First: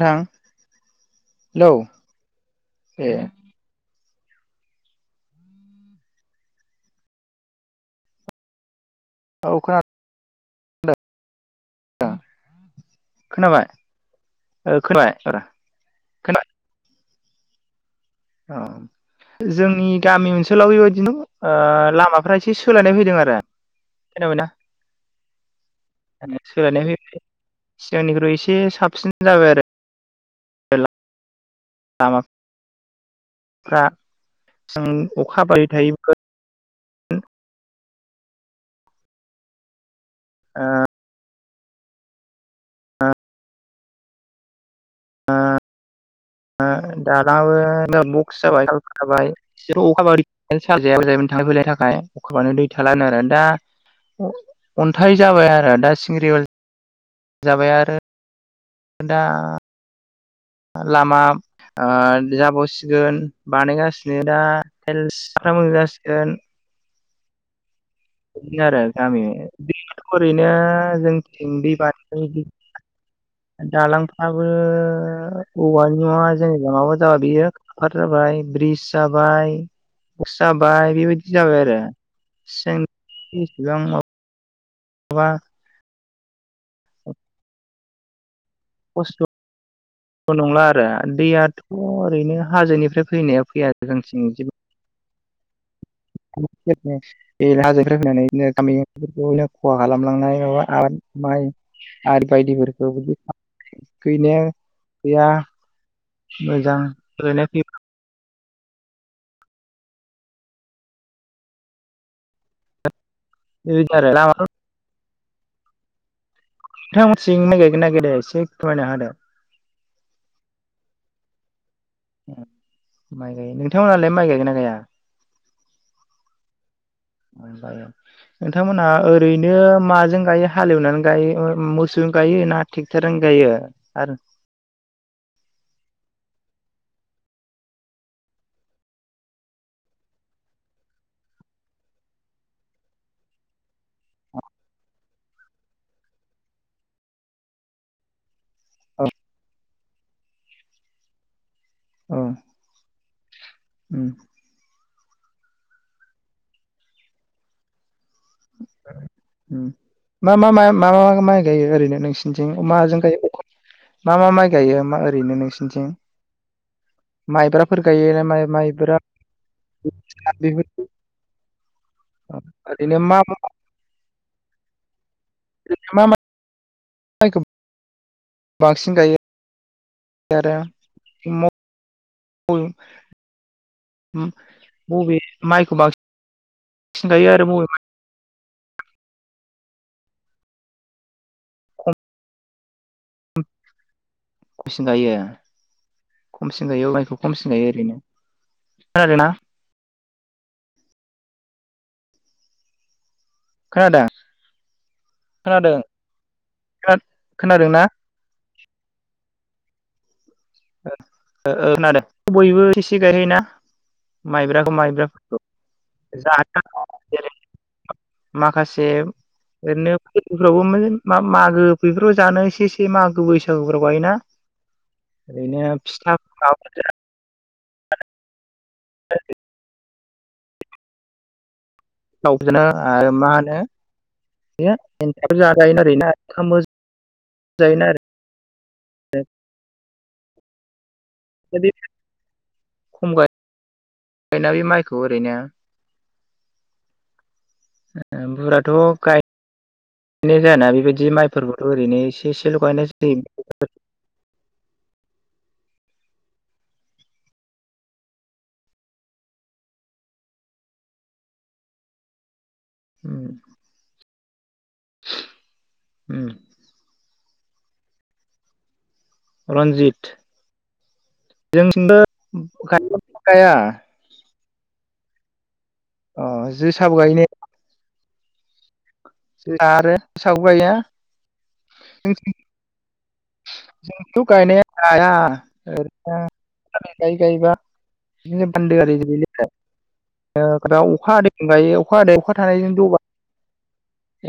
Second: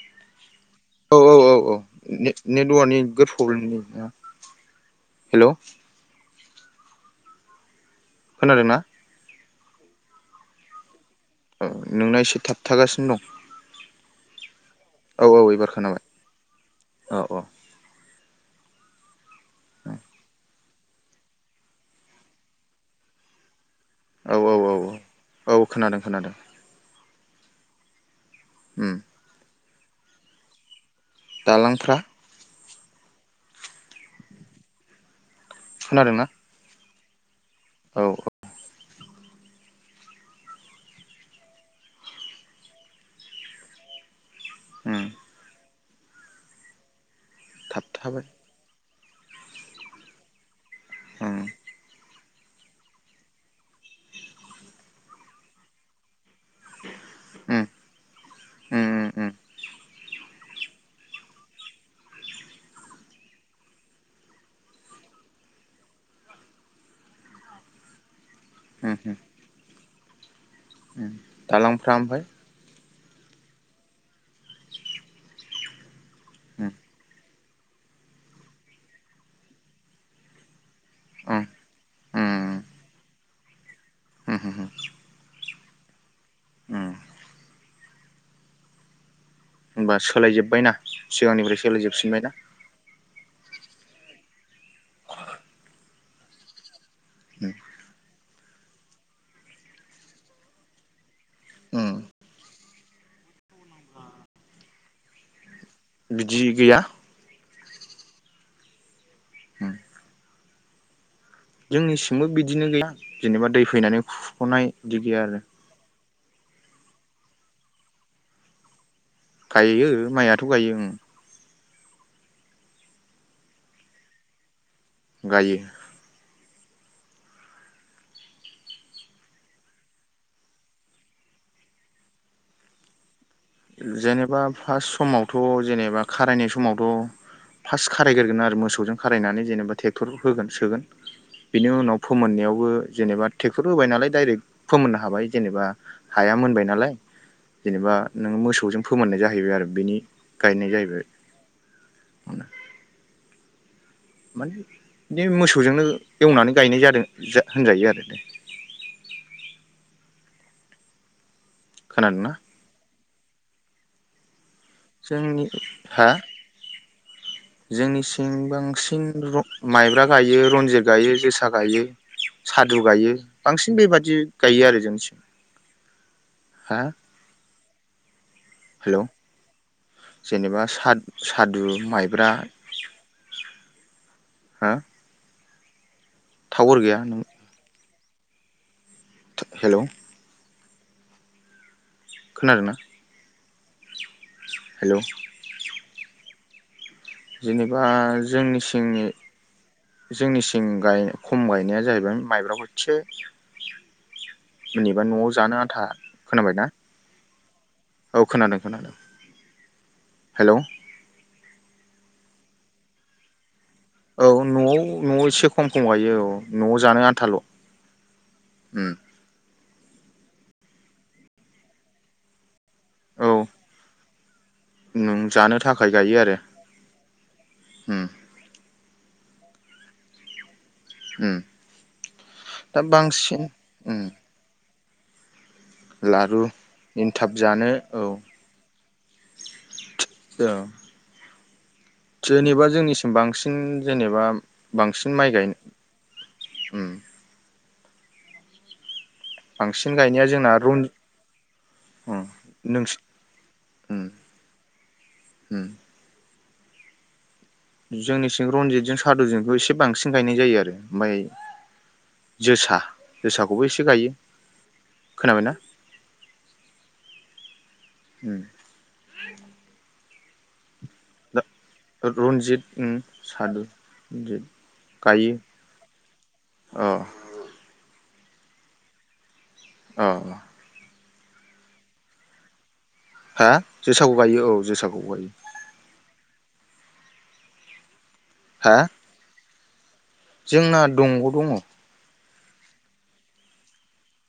नोंथां औ औ औ औ हेलौ ने-नेटवारकनि ए बोराद प्रब्लेम जायोना। हेलौ। खोनादोंना? औ खोना नोंना एसे थाबथागासिनो दं खोनाबाय ओ खोनाबाय औ आदा औ एबार खोनाबाय औ औ। औ। जोंनि गामि ओनसो सोलाव बेबायदिनो ओ लामाफ्रा एसे सोलायनाय फैदों आरो। औ खोनाबायना औ औ औ खोनादों खोनादों सोलायनायफैबाय। सिगांनिख्रुइ इसे एसे उम साबसिन जाबाय आरो। [unintelligible] दालांफ्रा फ्रा जों अखा बै थायोमोन। खोनादोंना औ औ। ओ। उम ओ दालाङाबो [unintelligible] थाबथाबाय बक्स जाबाय थाबथाबाय इसे अखा बारि। [unintelligible] उम थांल फैलाय थाखाय। अखाबानो दै थालानो आरो दा आं अन्थाइ जाबाय आरो दा सिंग्रिबल उम जाबाय आरो उम उम दा उम लामा आं जाबावसिगोन बानायगासिनो दा थाइलसफ्रा मोजां जासिगोन इदिनो आरो उम उम गामिआव थ ओरैनो जों हिन्दी दालांफ्रा ओमफ्राय बाषी दालांफ्राबो औवानि नङा जोंनि उम लामाबो जाबा बियो हाद जाबाय ब्रिज जाबाय बस जाबाय बेबायदि उम जाबाय आरोे उम इसेबां माब उम उम माबा उम [inaudible] होनबा खसथ नंला सोलायजोब्बायना आरो सिगांनिफ्राय दैयाथ सोलायजोबफिनबायना ओरैनो हाजोनिफ्राय फैनायाव फैया जोंनिथिं बे उम हाजो फैनानै बिदिनो गामि ओफोरखौनो खहा खालामलांनाय माबा आबाद उम आरो बायदिफोरखौ बिदिनो गैया बिदि मोजां गैया सोलायनाय फैयो उम जोंनिसिमबो बिदिनो गैया जेनेबा दै फैबाय फैनानै आरो लामाफोर खुरखुखनाय बिदि गैया आरो नोंथां मोनसिं माइ गायगोना गाया एसे फोरमायना हादो गायो मायाथ गायो ओम माइ गायो नोंथांमोनहालाय माइ गायगोन ना गाया गायो नोंथांमोनहा ओरैनो माजों गायो हालेवनानै गायो मोसौजों गायो ना टेक्टरजों जेनेबा फास समावथ जेनेब नेबा खारायनाय समावथ फास खारायगोरगोन आरो मोसौजों खारायनानै जेनेबा टेक्टर होगोन सोगोन बेनि उनाव फोमोननायावबो जेनेबा टेक्टर होबाय नालाय दाइरेख फोमोननो हाबाय जेनेबा हाया मोनबाय नालाय जेनेबा नों मोसौ खौ जों औ फोमोननाय जाहैबाय आरो बेनि गायनाय जाहैबाय औ उम माने नि मोसौजोंनो एवनानै गायनाय जादों जा होनजायो आरो मा मा मा मा मा माया गायो ओरैनो खोनादोंना नोंसिनिथिं माजों गायो मा मा मा गायो ओरैनो जोंनि नोंसिनिथिं हा माइब्राफोर जोंनि गायो ना सिं माइ माइब्रा बांसिन माइब्रा गायो रनजित बेफोरखौ गायो जोसा गायो। सादु ओरैनो गायो मा मा बांसिन बेबादि गायो आरो जोंथिं। मा हा? माइखौ बांसिन हेलौ गायो। आरो जेनेबा साद-सादु माइ [unintelligible] हो बबे? माइखौ टावार गैया बांसिन नों गायो आरो बबे हेलौ। खोनादोंना? [inaudible] अबेसिम हेलौ गायो? खमसिन गायो माइ जेनेबा जोंनि सिंनि खोनादोंना जोंनिसिं गाय-खम गायनाया जाहैबाय माइब्रा खोनादों [unintelligible] जेनेबा न'आव जानो आथा खोनाबायना? खोनादों ना? [unintelligible] ओ खोनादों। बयबो एसे गायोना। औ न'आव न'आव एसे खम खम गायो औ न'आव जानो जेरै आन्थाल' ओम। माखासे ओरैनो फोरबोफ्रावबो मागो बेफ्राव जानो एसे एसे औ मागो बैसागुफ्राव गायोना। नों जानो ओरैनो थाखाय फिथा गायो आरो। उम। [inaudible] उम। थावजोनो दा आरो मा बांसिन होनो? उम बे एन्थाब लारु एन्थाब जानो औ [unintelligible] ओ। [unintelligible] जेनेबा जोंनिसिम खम बांसिन जेनेबा गायोना बे माइखौ बांसिन ओरैनो माइ गायनो उम ओ बुराथ‌ गाय बांसिन गायनाया नो जोंना जायाना रन बेबायदि माइफोरबोथ' ओरैनो उम एसे एसे ल गायनाय नोंसि जायो। उम उम जोंनि सिं रनजितजों सादुजोंखौ एसे बांसिन गायनाय जायो आरो माइ जोसा जोसाखौबो एसे गायो। खोनाबाय ना? उम रन्जित जोंथिंबो [unintelligible] रनजित उम गाया सादु इदि गायो। अ अ जोसाबो गायो ने? अ [unintelligible] [unintelligible] हा जोसाखौ जोंथ' गायो औ गायनाया जोसाखौ हाया गायो ओरैनो आं गाय गाय बा बिददिनो हा बान्दो आरि गोलैलाय ओ [unintelligible] जोंना अखा दंग' हादैजों दङ गायो अखा हादै अखा थारैनो दबा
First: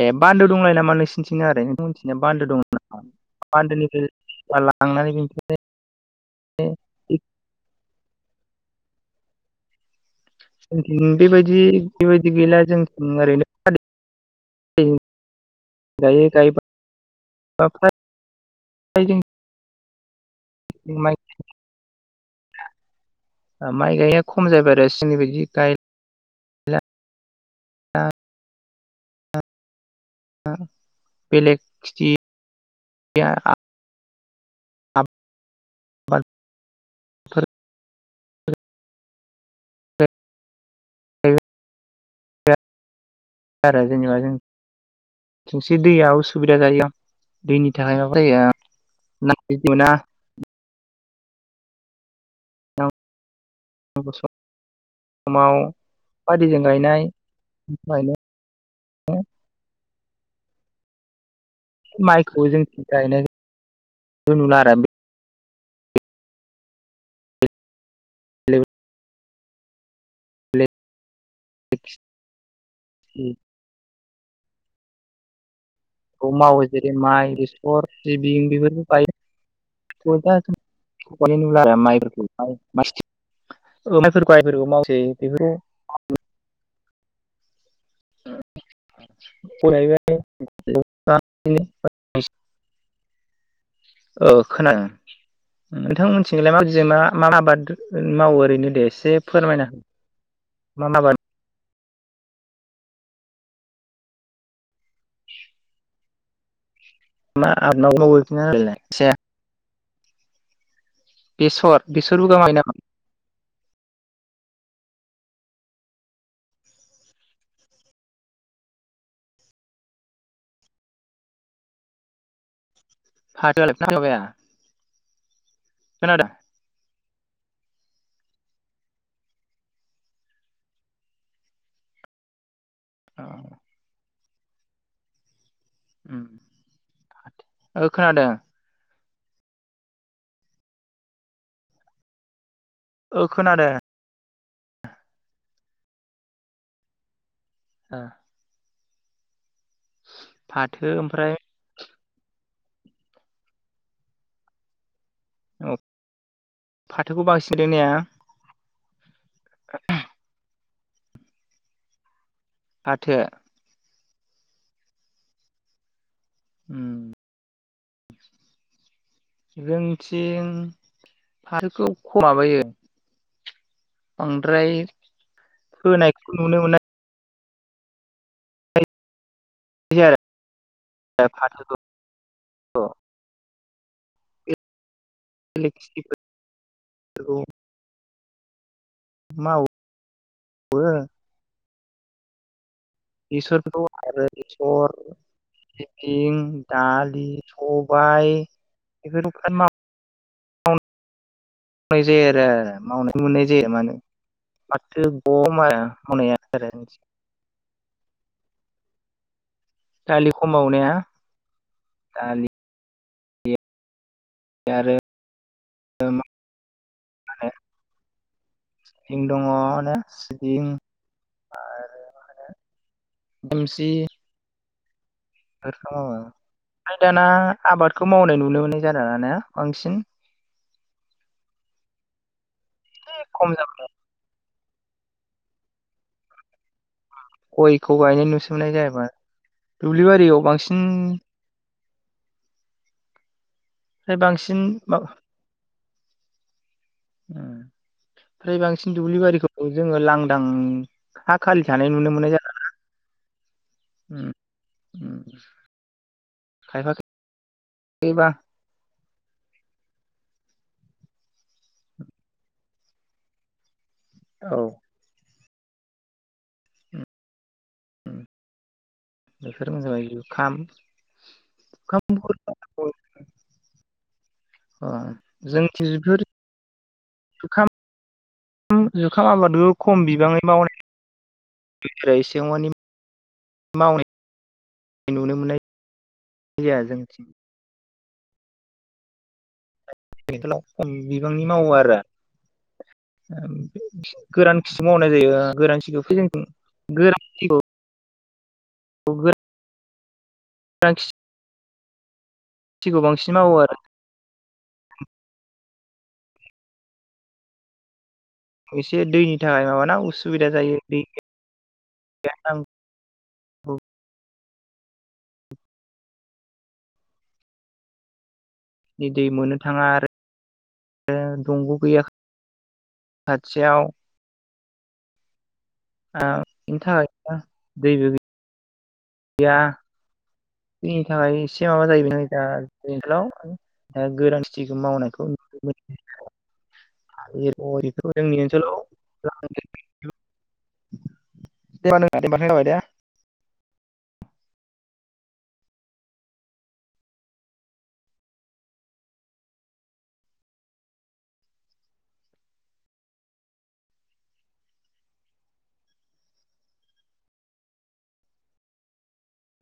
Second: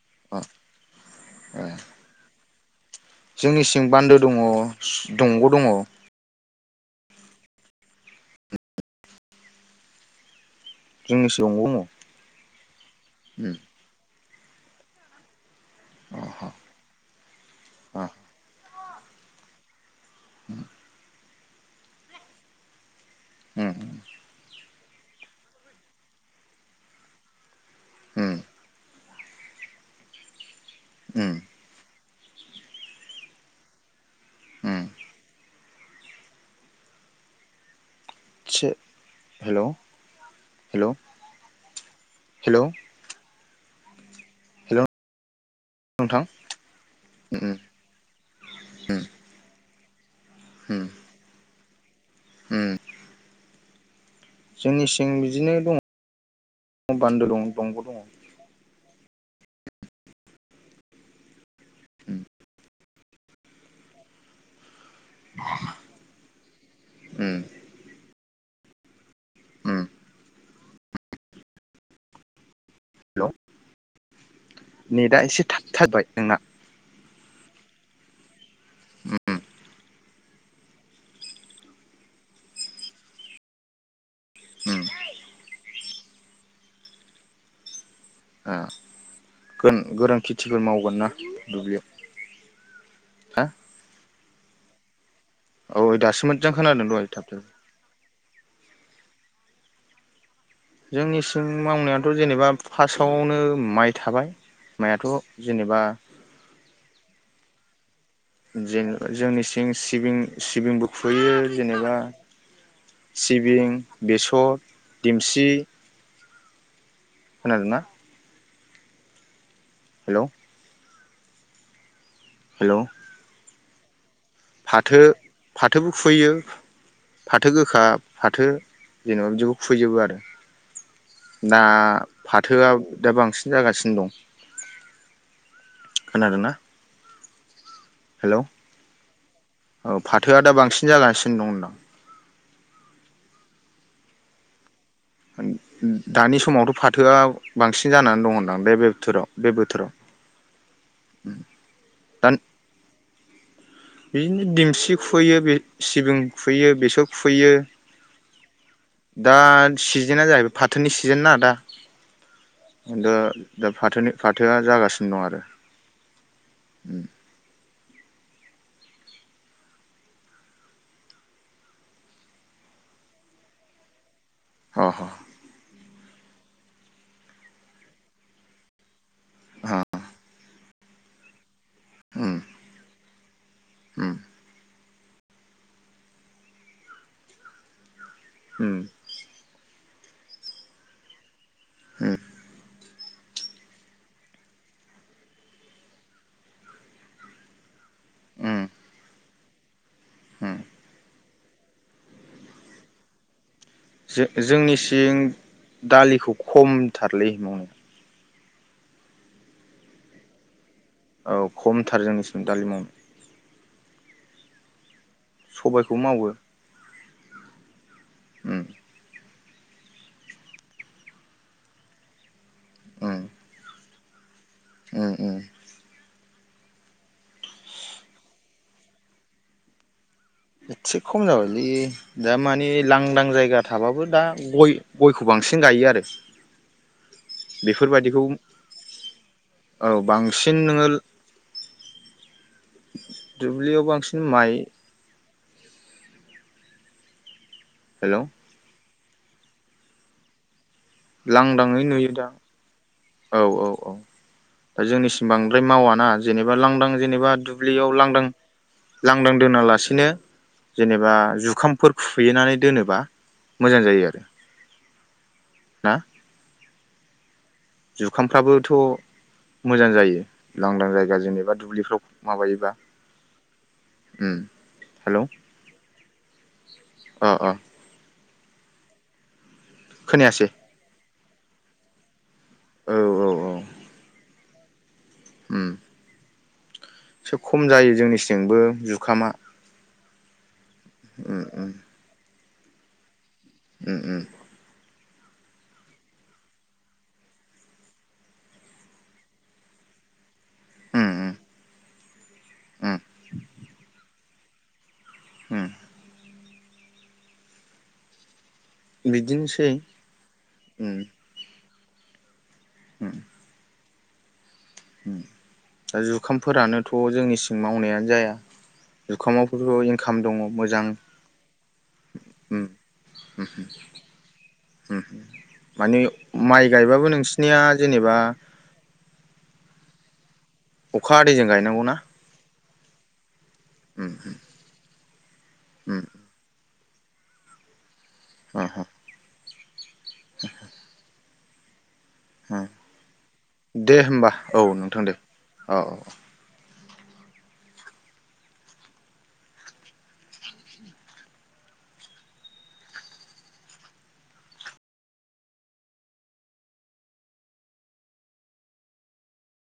ए अ बान्दो दंलायो‌ नामा नोंसिनिथिंना आरै [unintelligible] मिथिना बान्दो दं नामा जोंनि सिं बान्दोनिफ्राय बान्दो दंङ दंग' दंङ। ए जोंनिथिं जोंनिसो दंग' बेबायदि दङ बेबायदि गैला जोंथिं ओरैनो उम [unintelligible] [unintelligible] गायो अ गायो बा अ [unintelligible] [unintelligible] माइ ओ उम माइ गाया खम जायबाय आरो सि सिंनि बायदि गाय ला उम आ उम बेलेग खिथि [unintelligible] उम आब [inaudible] आदसा हेलौ हेलौ हेलौ। [unintelligible] हेलौ थोंसे दैया नोंथां उसुबिदा जायो उम दैनि थाखाय माबा जायो उम ना मोना। उम उम जोंनिसिं बिदिनो समाव दङ अखा हादैजों गायनाय बान्दो दं दंग' दङ उम माइखौ जों गायनाय नुला आरो उम [unintelligible] उम [unintelligible] उम नेदा एसे था औ मावो जेरै माइ बेसर सिबिं बेबादि गायो। उम [unintelligible] सोरबा मायफोरखौ उम मावजायो गोरों खेथिफोर मावगोन ना दुब्लियाव। हा? ओ औ खोनादों। नोंथां दासो मोजां मोनथिंलाय माब खोनादों मा दहाय मा थाबथा आबाद? मावो ओरैनो दे एसे फोरमायनो जोंनि सिं मावनाय थ' जेनेबा फासआवनो माइ थाबाय माइआथ' जेनेबा माय आबाद मावो। खोन्थालाय जेनेबा एसे जोंनि सिं सिबिं सिबिंबो खुबैयो बेसर जेनेबा बेसरबो गामायो नामा सिबिं बेसर। देमसि खोनादोंना? हेलौ हेलौ फाथो [unintelligible] फाथो फाथोबो खुबैयो। फाथो गोखा फाथो जेनेबा बिदिखौ खुबैजोबो आरो ना फाथोआ दा बांसिन जागासिनो दं। खोनादोंना? ओ खोनादों। हेलौ औ फाथोआ दा बांसिन जागासिनो दं होनदां। ओ खोनादो। दानि समावथ' फाथोआ बांसिन जानानै दं होनदां बे-बे थोराव बे बोथोराव। फाथो ओमफ्राय दान बिदिनो दिमसि खुयो बे सिबिं खुयो बेसर फाथोखौ खुयो। बांसिन गायदों ने दा सिजोना जाहैबाय फा थो सिजोनना दा। दा फाथो दा फाथोनि फाथोआ जागासिनो दं आरो। उम। जोंनिथिं फाथोखौ खम माबायो। बांद्राय आरो अ ह फोनायखौ नुनो मोना। अ बिदि आरो। ओ फाथोखौ उम। उम। [unintelligible] उम। मावोबो। उम। बेसोरथ' आरो बेसर सिबिं दालि स बाइ बेखौ [unintelligible] होम। मावनाय जायो आरो मावनाय [unintelligible] जो-जोंनि फाथो सिं गम आरो दालिखौ मावनाया आरो खमथारलै मावनाया दालि खम मावनाया औ खमथार जोंनिसिम दालि मावना आरो सबायखौ मावो। आरो उम सिबिं दङ माने सिबिं आरो मा होनो उम देमसि उम उम फोरखौ मावो फाय दाना आबादखौ मावनाय नुनो मोननाय जाला ना बांसिन। एसे खम जाबायलै दा मानि लांदां खम जायगा जाबाय थाबाबो दा गय गयखौ बांसिन गायो आरो। गयखौ बेफोरबायदिखौ गायनाय नुसोमनाय जायाबा औ दुब्लि बारियाव बांसिन नोङो दुब्लियाव ओमफ्राय माइ बांसिन मा उम हेलौ फ्राय बां सिन दुब्लि बारिखौ जोङो लांदां हा खालि लांदाङै थानाय नुयो नुनो दा, मोननाय जाला औ औ उम औ उम जोंनिसिम बांद्राय मावाना जेनेबा लांदां खायफा जेनेबा दुब्लियाव लांदां खायफाबा लांदां दोनालासिनो जेनेबा जुखामफोर खुइनानै दोनोबा मोजां जायो आरो। औ ना उम जुखामफ्राबोथ' बेफोरनो मोजां जाबाय जायो जुखाम लांदां जायगा जेनेबा दुब्लिफ्राव जुखामखौ माबायोबा। उम अ' हेलौ जोंथि बेफोर अ अ जुखाम खाम जुखाम आबादखौ खम बिबाङै खोनायासै मावनाय [unintelligible] बेयाव मानि औ औ औ मावनाय नुनो मोननाय उम जाया जोंनिथिं एसे खम जायो जोंनिसि बो जुखामा बेंथलाव खम उम बिबांनि उम मावो आरो। उम बे-बे गोरान मावनाय जायो गोरांथि [unintelligible] [unintelligible] उम उम [unintelligible] उम थिखौ बांसिन मावो आरो। उम। एसे दैनि थाखाय बिदिनोसै माबाना उसुबिदा जायो उम दै [unintelligible] उम। उम जुखामफोरानोथ' जोंनिसिं मावनायानो जाया। दै मोननो थाङा जुखामावबोथ' आरो इनकाम दङ मोजां दंग' गैया उम उम। खाथियाव ओ उम। माने माइ बिनि गायबाबो थाखायनो नोंसिनिया दैबो जेनेबा गैया। दैनि अखा थाखाय हादैजों एसे माबा गायनांगौना जाहोयबाय नै दा हेलौ ओ उम गोरानखिथिखौ मावनायखौ उम [unintelligible] [unintelligible] जोंनि अह ओनसोलाव [inaudible] [unintelligible] [unintelligible] दा उम दे होमबा। औ नोंथां दे अ अ।